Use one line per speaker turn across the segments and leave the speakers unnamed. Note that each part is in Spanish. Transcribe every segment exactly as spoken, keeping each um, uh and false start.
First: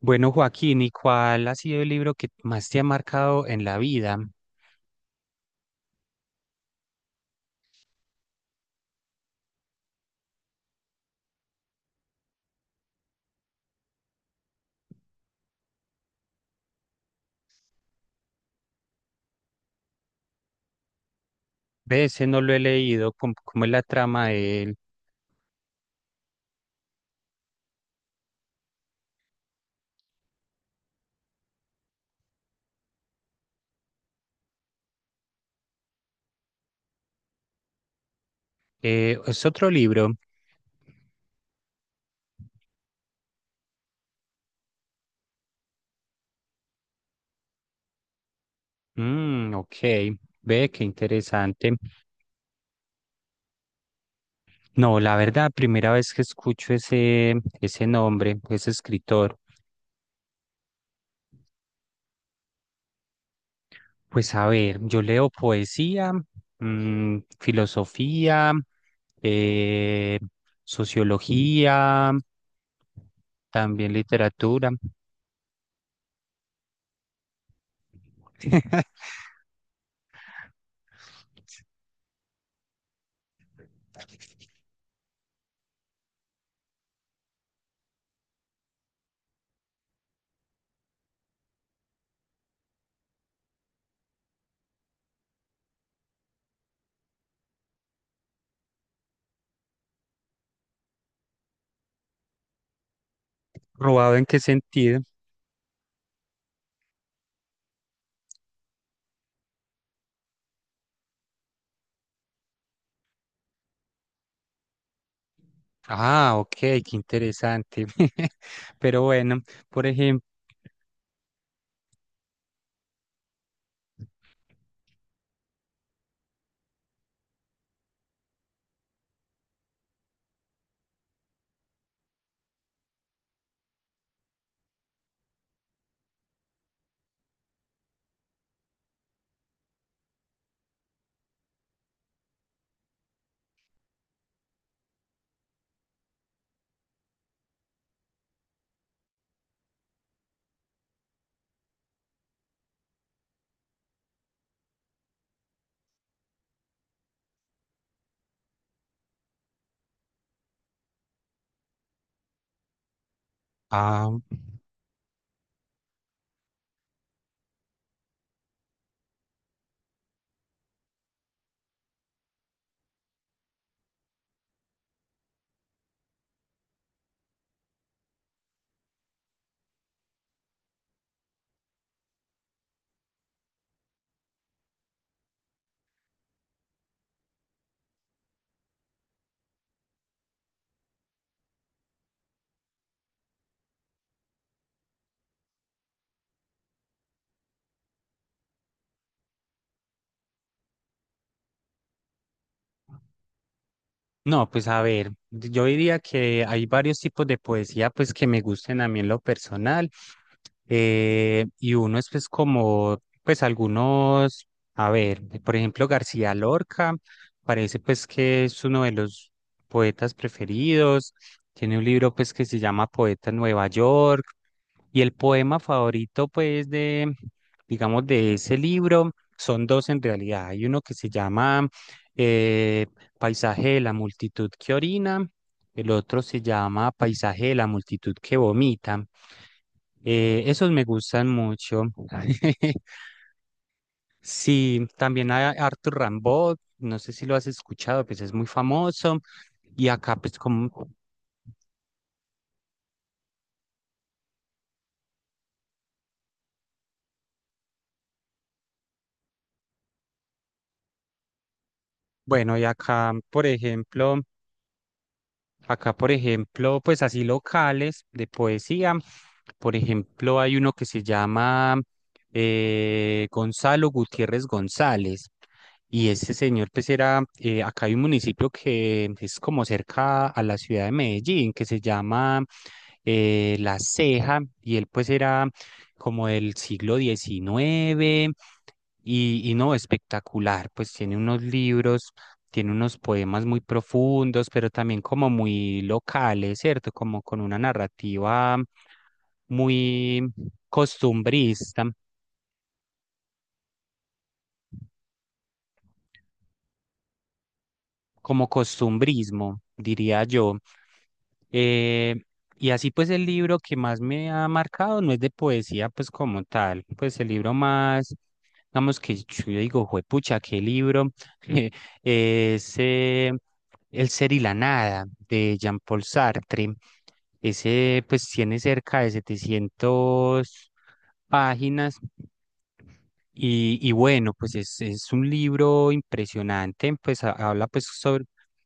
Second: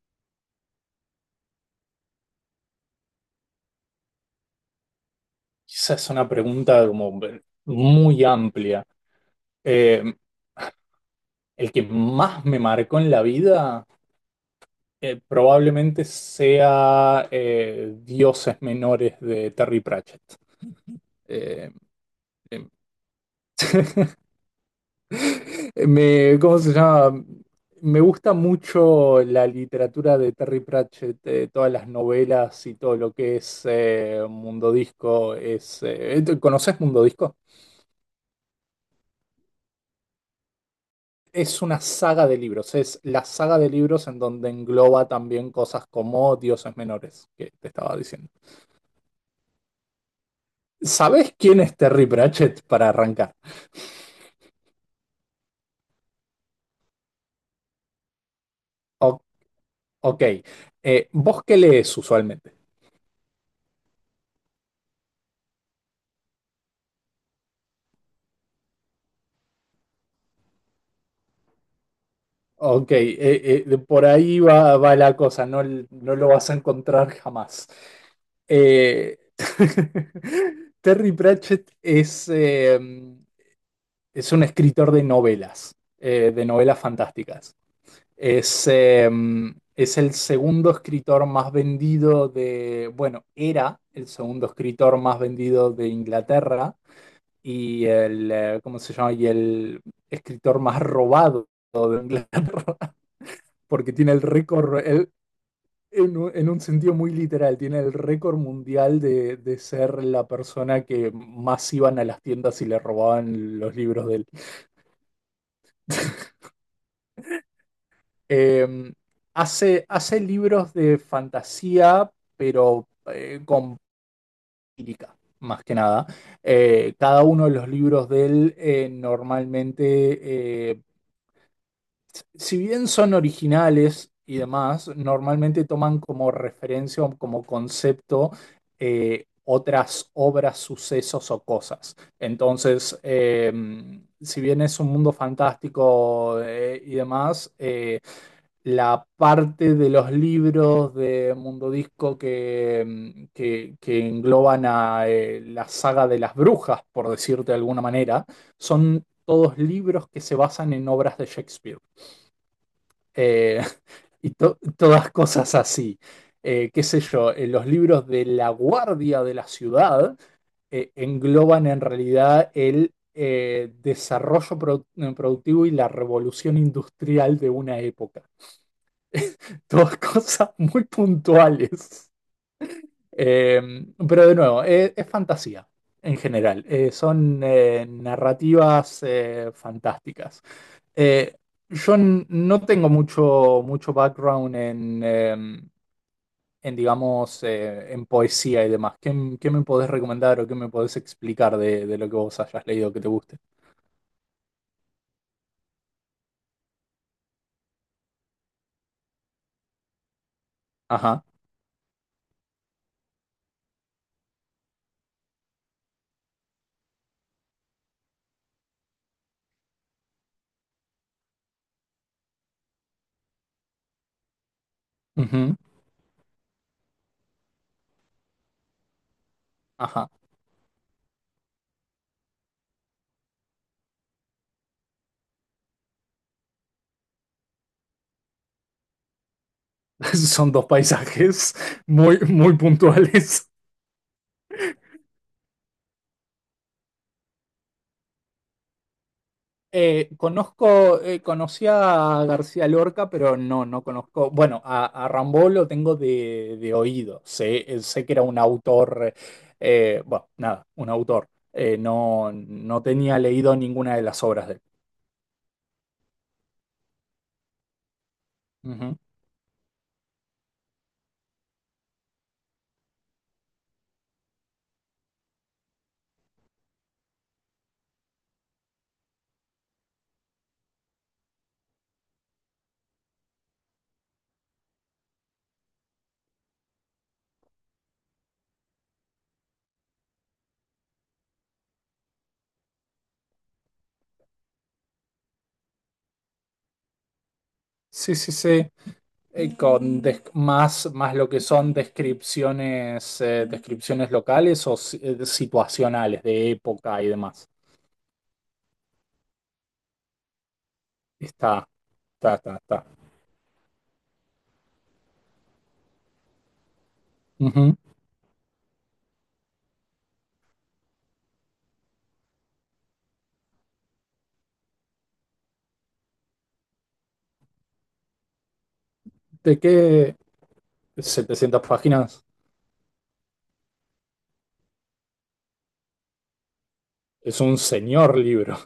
Bueno, Joaquín, ¿y cuál ha sido el libro que más te ha marcado en la vida?
Esa es una pregunta como muy amplia. Eh, el que más me marcó en la vida eh, probablemente sea eh, Dioses Menores de Terry Pratchett. Eh,
De ese no lo he
em,
leído, ¿cómo, cómo es la trama de él?
me, ¿Cómo se llama? Me gusta mucho la literatura de Terry Pratchett, eh, todas las novelas y todo lo que es eh, Mundo Disco. Es, eh, ¿conoces Mundo Disco?
Eh, ¿es otro libro?
Es una saga de libros, es la saga de libros en donde engloba también cosas como Dioses Menores, que te estaba diciendo.
Mm, ok, ve, qué
¿Sabés quién
interesante.
es Terry Pratchett para arrancar?
No, la verdad, primera vez que escucho ese, ese nombre, ese
O-
escritor.
ok, eh, ¿vos qué lees usualmente?
Pues a ver, yo leo poesía, mm, filosofía, eh, sociología,
Ok, eh, eh,
también
por ahí
literatura.
va, va la cosa, no, no lo vas a encontrar jamás. Eh, Terry Pratchett es, eh, es un escritor de novelas, eh, de novelas fantásticas. Es, eh, es el segundo escritor más vendido de, bueno, era el segundo escritor más vendido de Inglaterra y el, eh, ¿cómo se llama? Y el escritor más robado de Inglaterra, porque tiene
¿Robado
el
en qué
récord,
sentido?
el- en, un en un sentido muy literal, tiene el récord mundial de, de ser la persona que más iban a las tiendas y le robaban los libros.
Ah, ok, qué interesante.
Eh,
Pero bueno,
hace,
por
hace
ejemplo,
libros de fantasía, pero eh, con lírica, más que nada. Eh, cada uno de los libros de él eh, normalmente, eh, si bien son originales y demás, normalmente toman como referencia o como concepto eh, otras obras, sucesos o cosas. Entonces, eh, si bien es un mundo fantástico eh, y demás, eh, la parte de los libros de Mundo Disco que, mm, que- que engloban a eh, la saga de las brujas, por decirte de alguna manera, son todos libros que se basan en obras de Shakespeare. Eh,
ah,
y to- todas cosas así. Eh, qué sé yo, eh, los libros de La Guardia de la Ciudad eh, engloban en realidad el eh, desarrollo produ- productivo y la revolución industrial de una época. Dos cosas muy puntuales. Eh, pero de nuevo, eh, es, fantasía en general. Eh, son eh, narrativas eh, fantásticas. Eh, yo n- no tengo mucho, mucho background en, eh, en digamos, eh, en poesía y demás. ¿Qué, m- ¿qué me podés recomendar o qué me podés explicar de, de lo que vos hayas leído que te guste?
no, pues a ver, yo diría que hay varios tipos de poesía pues que me gusten a mí en lo personal.
Ajá.
Eh, y uno es pues como, pues algunos, a ver, por ejemplo García Lorca, parece pues que es uno de los poetas preferidos, tiene un libro pues que se llama Poeta en Nueva York, y el
Ujú.
poema favorito pues de, digamos, de ese libro son dos en
Ajá.
realidad, hay uno que se llama eh, Paisaje de la multitud que orina, el otro se llama Paisaje de la multitud que vomita. Eh,
Son dos
esos me gustan
paisajes
mucho.
muy, muy puntuales.
Sí, también hay Arthur Rimbaud, no sé si lo has escuchado, pues es muy famoso. Y
Eh,
acá, pues como,
conozco, eh, conocí a García Lorca, pero no, no conozco. Bueno, a, a Rimbaud lo tengo de, de oído. Sé, eh, sé que era un autor, eh, bueno, nada, un autor. Eh, no,
bueno, y
no
acá,
tenía
por
leído ninguna de
ejemplo,
las obras de él.
acá, por ejemplo, pues así locales de poesía.
Ujú.
Por ejemplo, hay uno que se llama eh, Gonzalo Gutiérrez González. Y ese señor, pues era, eh, acá hay un municipio que es como cerca a la ciudad de Medellín, que se llama eh, La Ceja, y él pues era como del siglo diecinueve, y, y no, espectacular, pues tiene unos libros tiene unos poemas muy profundos, pero también como muy locales, ¿cierto? Como con una
Sí, sí,
narrativa
sí. Eh, con des-
muy
más, más lo que son
costumbrista,
descripciones, eh, descripciones locales o si- eh, situacionales de época y demás.
como costumbrismo, diría yo.
Está,
Eh,
está, está,
y
está.
así pues el libro que más me ha marcado no es de poesía pues como tal, pues el libro
Ujú.
más, digamos que yo digo, juepucha, qué libro eh, ese El ser y la nada de Jean-Paul Sartre. Ese pues tiene cerca de
¿De qué?
setecientas
setecientas
páginas
páginas.
y, y bueno, pues es, es un libro impresionante, pues ha-
Es un
habla pues
señor
sobre,
libro.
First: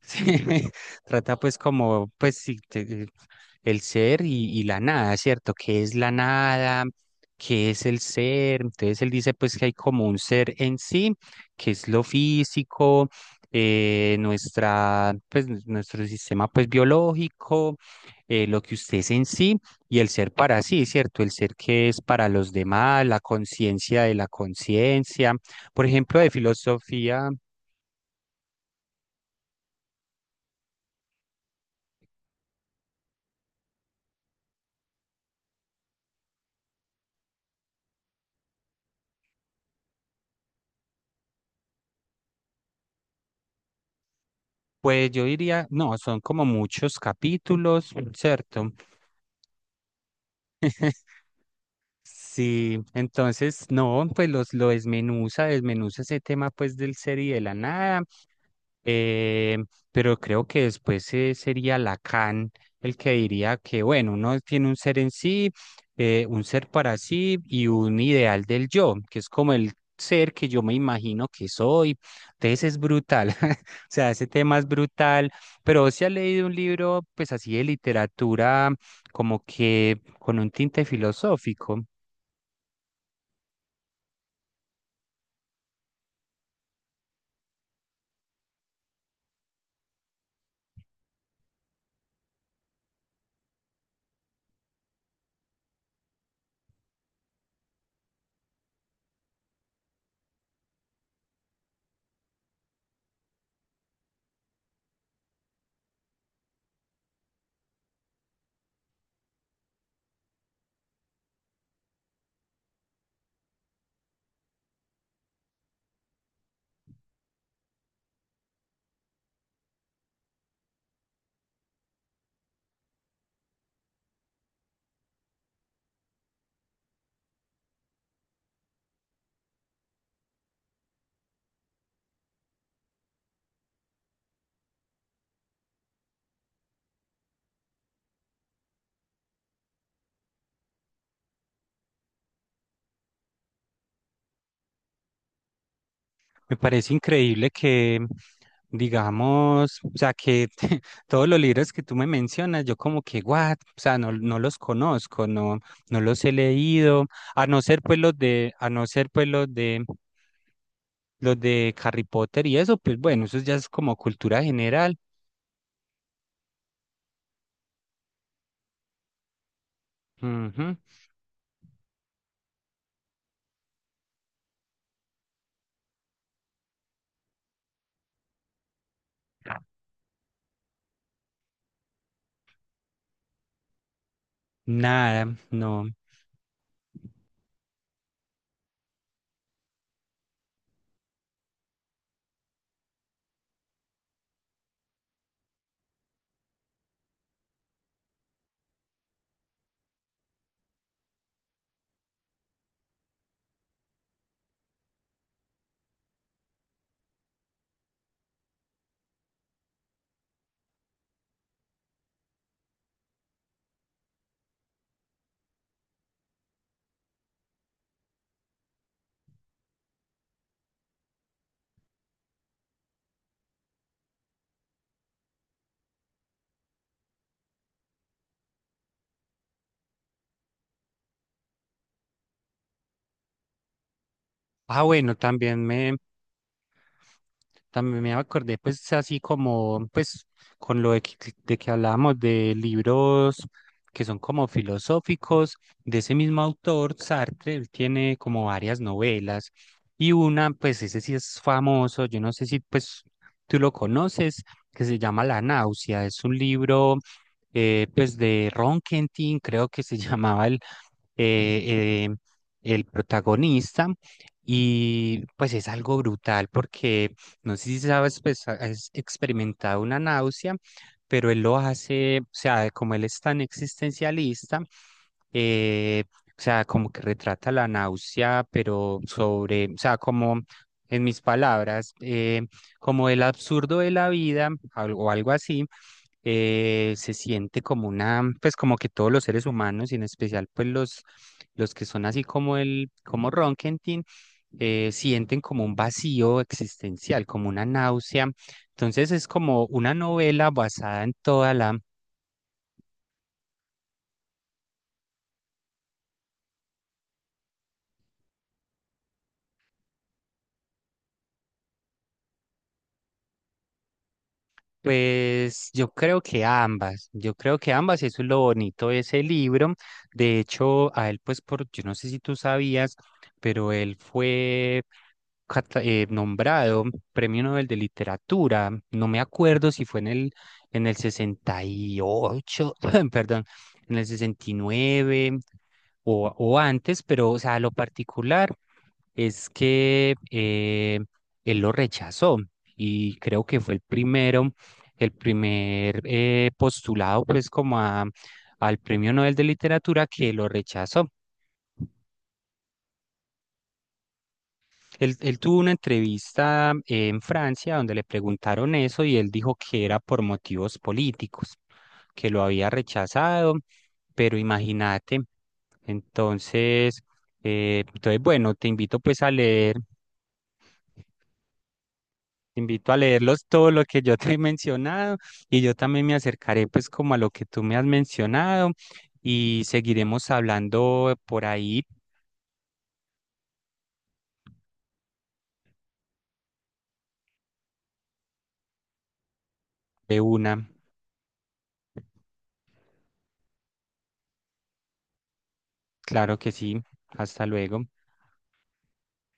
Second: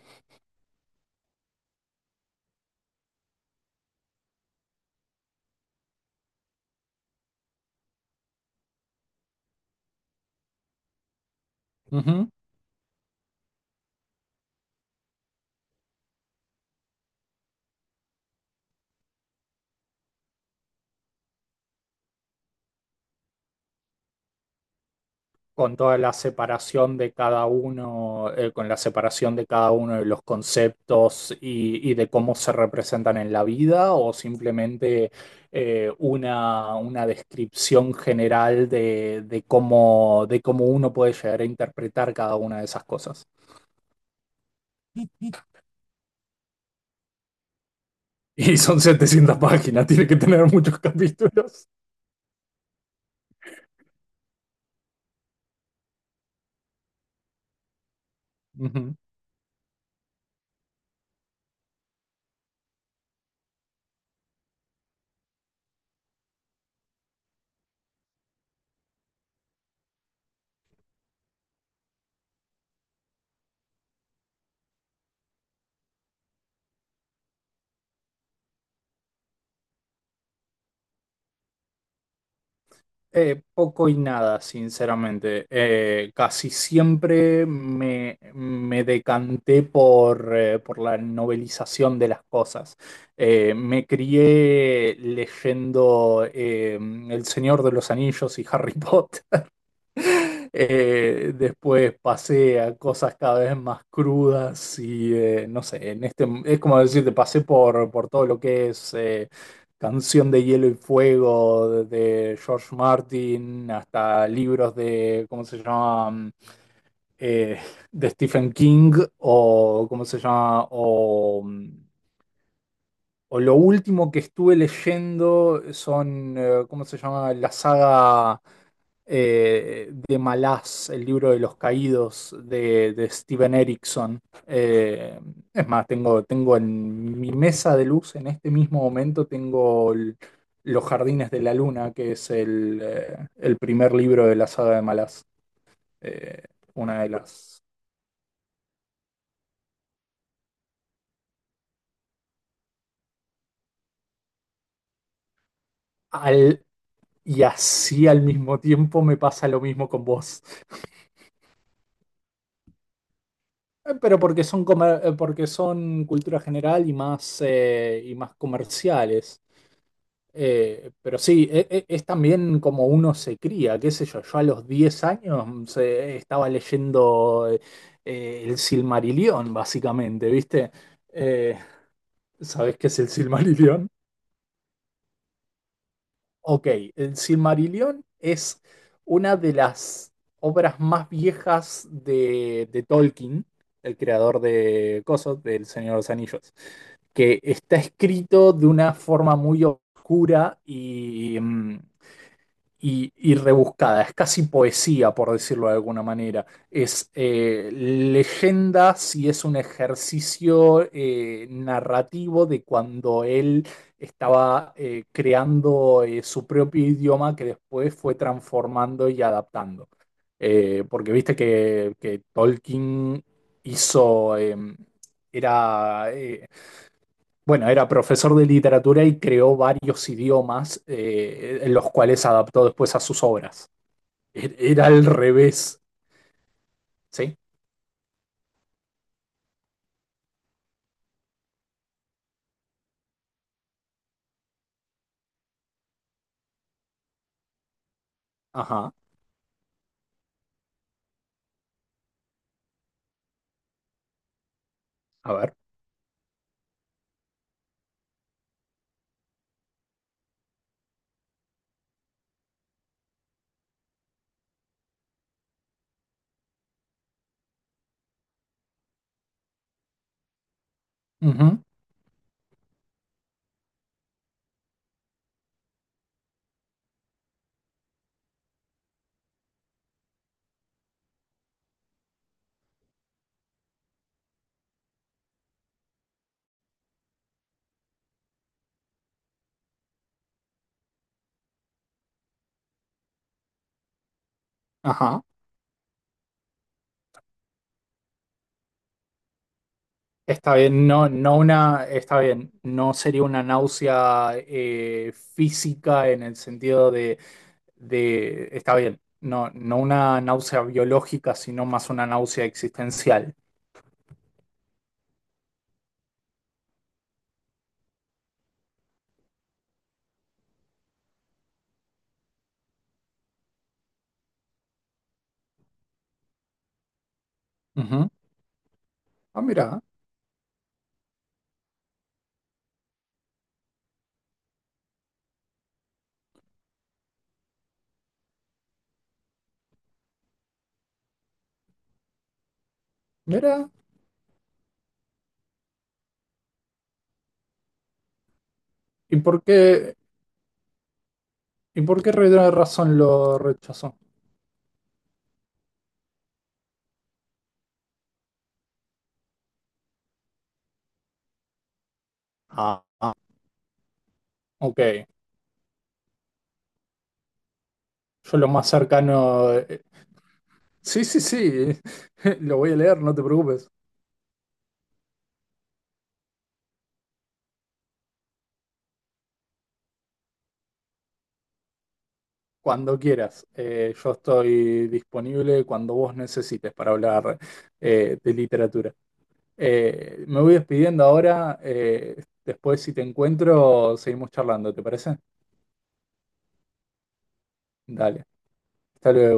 sí, trata pues como, pues sí, te- eh, el ser y, y la nada, ¿cierto? ¿Qué es la nada? ¿Qué es el ser? Entonces él dice pues que hay como un ser en sí, que es lo
Ujú.
físico, eh, nuestra, pues n- nuestro sistema pues biológico, eh, lo que usted es en sí y el ser para sí, ¿cierto? El ser que es para los demás, la conciencia de la conciencia.
Con
Por
toda la
ejemplo, de
separación de
filosofía.
cada uno, eh, con la separación de cada uno de los conceptos y, y de cómo se representan en la vida, o simplemente eh, una, una descripción general de, de cómo, de cómo uno puede llegar a interpretar cada una de esas cosas.
Pues yo diría, no, son como muchos capítulos,
Y
¿cierto?
son setecientas páginas, tiene que tener muchos capítulos.
Sí, entonces, no, pues los, lo desmenuza, desmenuza ese tema pues del ser y de la nada.
Ujú.
Eh, pero creo que después eh, sería Lacan el que diría que, bueno, uno tiene un ser en sí, eh, un ser para sí y un ideal del yo, que es como el ser que yo me imagino que soy. Entonces es brutal, o sea, ese tema es brutal, pero si ha leído un libro, pues así de literatura, como que con un tinte filosófico.
Eh, poco y nada, sinceramente. Eh, casi siempre me, me decanté por, eh, por la novelización de las cosas. Eh, me crié leyendo eh, El Señor de los Anillos y Harry Potter. Eh, después pasé a cosas cada vez más crudas y eh, no sé, en este es como decirte, pasé por, por todo lo que es eh, Canción de Hielo y Fuego de George Martin hasta libros de, ¿cómo se llama? Eh, de Stephen King o, ¿cómo se llama? O mm, o lo último que estuve leyendo son, eh, ¿cómo se llama? La saga eh, de Malaz, el libro de los caídos de, de Steven Erickson. Eh, es más, tengo, tengo en mi mesa de luz, en este mismo momento, tengo el- Los Jardines de la Luna, que es el, eh, el primer libro de la saga de Malaz. Eh,
Me parece
una de
increíble
las...
que, digamos, o sea, que todos los libros que tú me mencionas, yo como que, what, o sea, no, no los conozco, no, no los he
al-
leído,
y
a no ser pues
así
los
al
de,
mismo
a no
tiempo
ser
me
pues
pasa
los
lo
de,
mismo con vos.
los de Harry Potter y eso, pues bueno, eso ya es
Eh,
como
Pero
cultura
porque son,
general.
comer- eh, porque son cultura general y más, eh, y más comerciales.
Ujú.
Eh, pero sí, e- e- es, también como uno se cría, qué sé yo. Yo a los diez años mm, se- estaba leyendo eh, eh, el Silmarillion, básicamente, ¿viste? Eh, ¿Sabés qué es el Silmarillion?
Nada, no.
Ok, el Silmarillion es una de las obras más viejas de, de Tolkien, el creador de Cosos, del Señor de los Anillos, que está escrito de una forma muy oscura y, mm, y, y rebuscada, es casi poesía, por decirlo de alguna manera. Es eh, leyendas y es un ejercicio eh, narrativo de cuando él estaba eh, creando eh, su propio idioma que después fue transformando y adaptando. Eh, porque viste que, que Tolkien hizo, eh, era, eh, bueno, era profesor de literatura y creó varios idiomas, eh, en los cuales adaptó después a sus obras. E-
Ah,
Era al
bueno, también
revés,
me,
¿sí?
también me acordé, pues, así como, pues, con lo de que, de que hablábamos de libros que son como filosóficos, de ese mismo autor, Sartre, él tiene como varias
Ajá,
novelas, y una, pues, ese sí es famoso, yo no sé si, pues, tú lo conoces, que se llama
a
La
ver.
náusea, es un libro, eh, pues, de Ron Kentin, creo que se llamaba eh, eh, el protagonista. Y pues es algo brutal porque no sé si sabes, pues ha- has experimentado una náusea, pero él lo
Ujú.
hace, o sea, como él es tan existencialista, eh, o sea, como que retrata la náusea, pero sobre, o sea, como en mis palabras, eh, como el absurdo de la vida al- o algo así, eh, se siente como una, pues como que todos los seres humanos, y en especial pues los, los que son así como el, como Ronkentin, eh,
Ajá.
sienten como un vacío existencial, como una náusea. Entonces es como una novela
Está bien,
basada
no,
en
no
toda la
una, está bien, no sería una náusea eh, física en el sentido de, de, está bien, no, no una náusea biológica, sino más una náusea existencial.
pues yo creo que ambas, yo creo que ambas, eso es lo bonito de ese libro. De hecho, a él, pues, por, yo no sé si tú sabías, pero él fue cata- eh, nombrado Premio Nobel de
Ujú.
Literatura. No me
Ah,
acuerdo
mira,
si fue en el, en el sesenta y ocho, perdón, en el sesenta y nueve o, o antes, pero, o sea, lo particular es que eh, él lo rechazó y creo que
mira.
fue el primero el primer eh, postulado pues como a- al Premio
¿Y
Nobel
por
de
qué,
Literatura que lo rechazó.
¿Y por qué Rey razón lo rechazó?
Él, él tuvo una entrevista en Francia donde le preguntaron eso y él dijo que era por motivos políticos, que lo había
Ah,
rechazado, pero
ok.
imagínate. Entonces, eh, entonces,
Yo lo
bueno, te
más
invito pues a
cercano.
leer
eh, Sí, sí, sí. Lo
te
voy a
invito a
leer, no te
leerlos
preocupes.
todo lo que yo te he mencionado y yo también me acercaré pues como a lo que tú me has mencionado y seguiremos hablando por ahí
Cuando quieras. Eh, yo estoy disponible cuando vos necesites para hablar eh, de literatura.
de
Eh, me voy
una.
despidiendo ahora. Eh, después, si te encuentro, seguimos charlando, ¿te parece?
Claro que sí. Hasta luego.
Dale. Hasta luego.